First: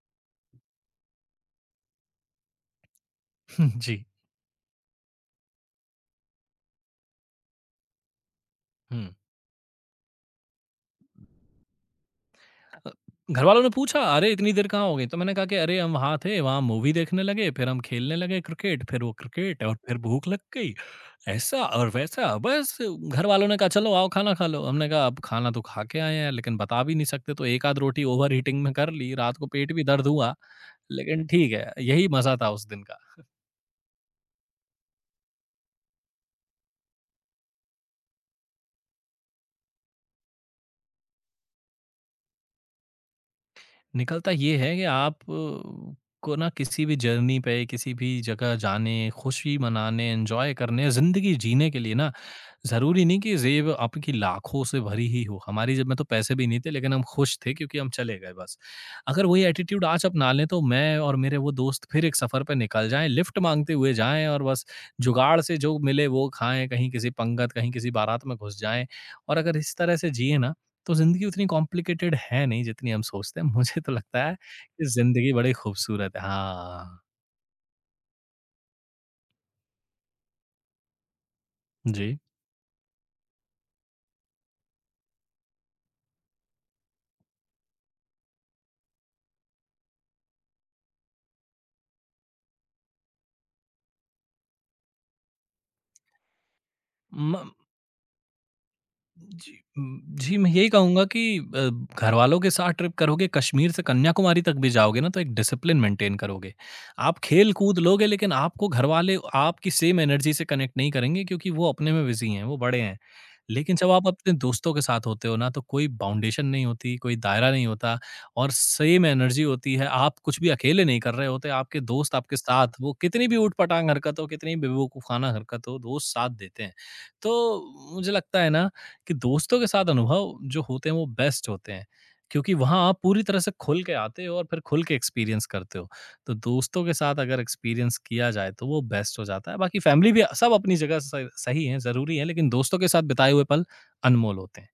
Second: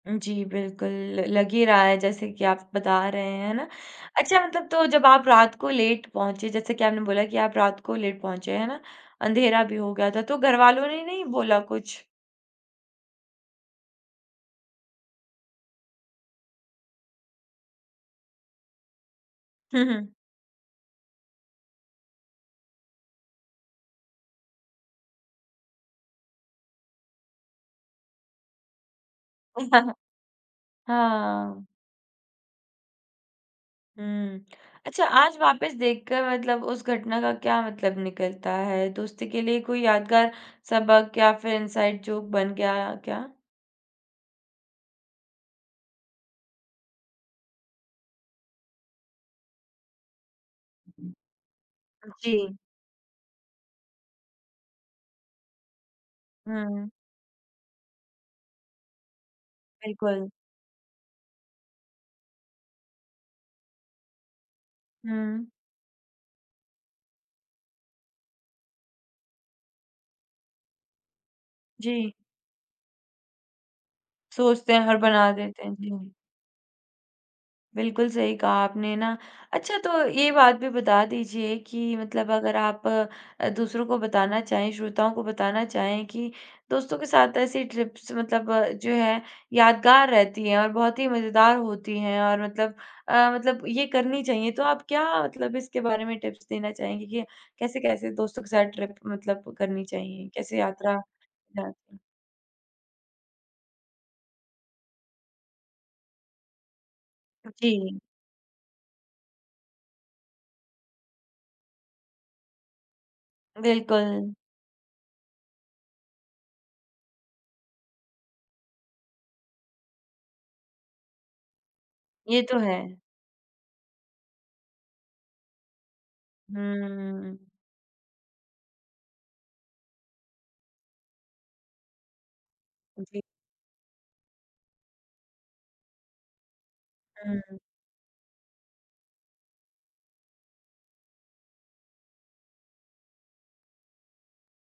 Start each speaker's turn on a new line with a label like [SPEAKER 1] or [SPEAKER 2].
[SPEAKER 1] उ, जी, बिल्कुल ल लग ही रहा है जैसे कि आप बता रहे हैं, है ना?
[SPEAKER 2] हुँ। जी।
[SPEAKER 1] अच्छा मतलब तो जब आप रात को लेट पहुँचे, जैसे कि आपने बोला कि आप रात को लेट पहुँचे, है ना?
[SPEAKER 2] हुँ।
[SPEAKER 1] अँधेरा भी हो गया था, तो घरवालों ने नहीं बोला कुछ?
[SPEAKER 2] अ, घरवालों ने पूछा अरे! इतनी देर कहाँ हो गई? तो मैंने कहा कि अरे! हम वहाँ थे, वहाँ मूवी देखने लगे, फिर हम खेलने लगे क्रिकेट, फिर वो क्रिकेट और
[SPEAKER 1] हुँ,
[SPEAKER 2] फिर
[SPEAKER 1] हुँ।
[SPEAKER 2] भूख लग गई, ऐसा और वैसा, बस घरवालों ने कहा चलो आओ खाना खा लो। हमने कहा अब खाना तो खा के आए हैं लेकिन बता भी नहीं सकते तो एकाध रोटी ओवरईटिंग में कर ली। रात को पेट भी दर्द हुआ लेकिन ठीक
[SPEAKER 1] हाँ।
[SPEAKER 2] है, यही मज़ा था उस दिन का।
[SPEAKER 1] हुँ। अच्छा आज वापस देख कर मतलब उस घटना का क्या मतलब निकलता है, दोस्ती के लिए कोई यादगार सबक या फिर इनसाइड जोक बन गया, क्या?
[SPEAKER 2] निकलता ये है कि आपको ना किसी भी जर्नी पे, किसी भी जगह जाने, खुशी मनाने, एन्जॉय करने, ज़िंदगी जीने के लिए
[SPEAKER 1] उ,
[SPEAKER 2] ना
[SPEAKER 1] जी।
[SPEAKER 2] ज़रूरी नहीं कि ज़ेब आपकी लाखों से भरी ही हो। हमारी जेब में तो पैसे भी नहीं थे
[SPEAKER 1] हुँ।
[SPEAKER 2] लेकिन हम खुश थे क्योंकि हम चले गए बस। अगर वही एटीट्यूड आज
[SPEAKER 1] बिल्कुल।
[SPEAKER 2] अपना लें तो मैं और मेरे वो दोस्त फिर एक सफ़र पे निकल जाएँ, लिफ्ट माँगते हुए जाएँ और बस जुगाड़
[SPEAKER 1] हुँ।
[SPEAKER 2] से जो मिले वो खाएँ, कहीं किसी पंगत, कहीं किसी बारात में घुस जाएँ और अगर इस तरह से जिएँ ना, तो ज़िंदगी उतनी
[SPEAKER 1] जी।
[SPEAKER 2] कॉम्प्लिकेटेड है नहीं जितनी हम सोचते हैं। मुझे तो लगता है
[SPEAKER 1] सोचते हैं,
[SPEAKER 2] कि
[SPEAKER 1] हड़बड़ा
[SPEAKER 2] ज़िंदगी बड़ी
[SPEAKER 1] देते हैं। जी।
[SPEAKER 2] खूबसूरत है। हाँ।
[SPEAKER 1] बिल्कुल सही कहा आपने ना। अच्छा, तो ये बात भी बता दीजिए कि
[SPEAKER 2] जी।
[SPEAKER 1] मतलब अगर आप अ, दूसरों को बताना चाहें, श्रोताओं को बताना चाहें, कि दोस्तों के साथ ऐसी ट्रिप्स मतलब जो है यादगार रहती हैं और बहुत ही मज़ेदार होती हैं और मतलब अ, मतलब ये करनी चाहिए। तो आप क्या मतलब इसके बारे में टिप्स देना चाहेंगी कि
[SPEAKER 2] म
[SPEAKER 1] कैसे-कैसे दोस्तों के साथ ट्रिप मतलब
[SPEAKER 2] जी
[SPEAKER 1] करनी
[SPEAKER 2] म
[SPEAKER 1] चाहिए,
[SPEAKER 2] जी, मैं
[SPEAKER 1] कैसे
[SPEAKER 2] यही
[SPEAKER 1] यात्रा
[SPEAKER 2] कहूँगा कि
[SPEAKER 1] भी
[SPEAKER 2] अ,
[SPEAKER 1] आजकल
[SPEAKER 2] घरवालों के साथ ट्रिप करोगे, कश्मीर से कन्याकुमारी तक भी जाओगे ना तो एक डिसिप्लिन मेंटेन करोगे। आप
[SPEAKER 1] हुँ,
[SPEAKER 2] खेलकूद
[SPEAKER 1] जी।
[SPEAKER 2] लोगे लेकिन आपको घरवाले आपकी सेम एनर्जी से कनेक्ट नहीं करेंगे क्योंकि वो अपने में बिज़ी हैं, वो बड़े हैं। लेकिन जब आप अपने
[SPEAKER 1] बिल्कुल।
[SPEAKER 2] दोस्तों के साथ होते हो ना तो कोई बाउंडेशन नहीं होती, कोई दायरा नहीं होता, और सेम एनर्जी होती है। आप कुछ भी अकेले नहीं कर रहे होते, आपके दोस्त आपके
[SPEAKER 1] ये तो है।
[SPEAKER 2] साथ वो कितनी भी उटपटांग हरकत हो, कितनी भी बेवकूफाना हरकत हो, दोस्त साथ देते हैं।
[SPEAKER 1] हुँ।
[SPEAKER 2] तो मुझे लगता है ना कि दोस्तों के साथ अनुभव जो होते हैं वो बेस्ट होते हैं। क्योंकि वहाँ आप
[SPEAKER 1] उ, जी।
[SPEAKER 2] पूरी तरह से खुल के आते हो और फिर खुल के एक्सपीरियंस करते हो। तो दोस्तों के साथ अगर
[SPEAKER 1] हुँ।
[SPEAKER 2] एक्सपीरियंस किया जाए तो वो बेस्ट हो जाता है। बाकी फैमिली भी अ, सब अपनी जगह स सही हैं, ज़रूरी हैं लेकिन दोस्तों के साथ बिताए हुए पल अनमोल होते हैं।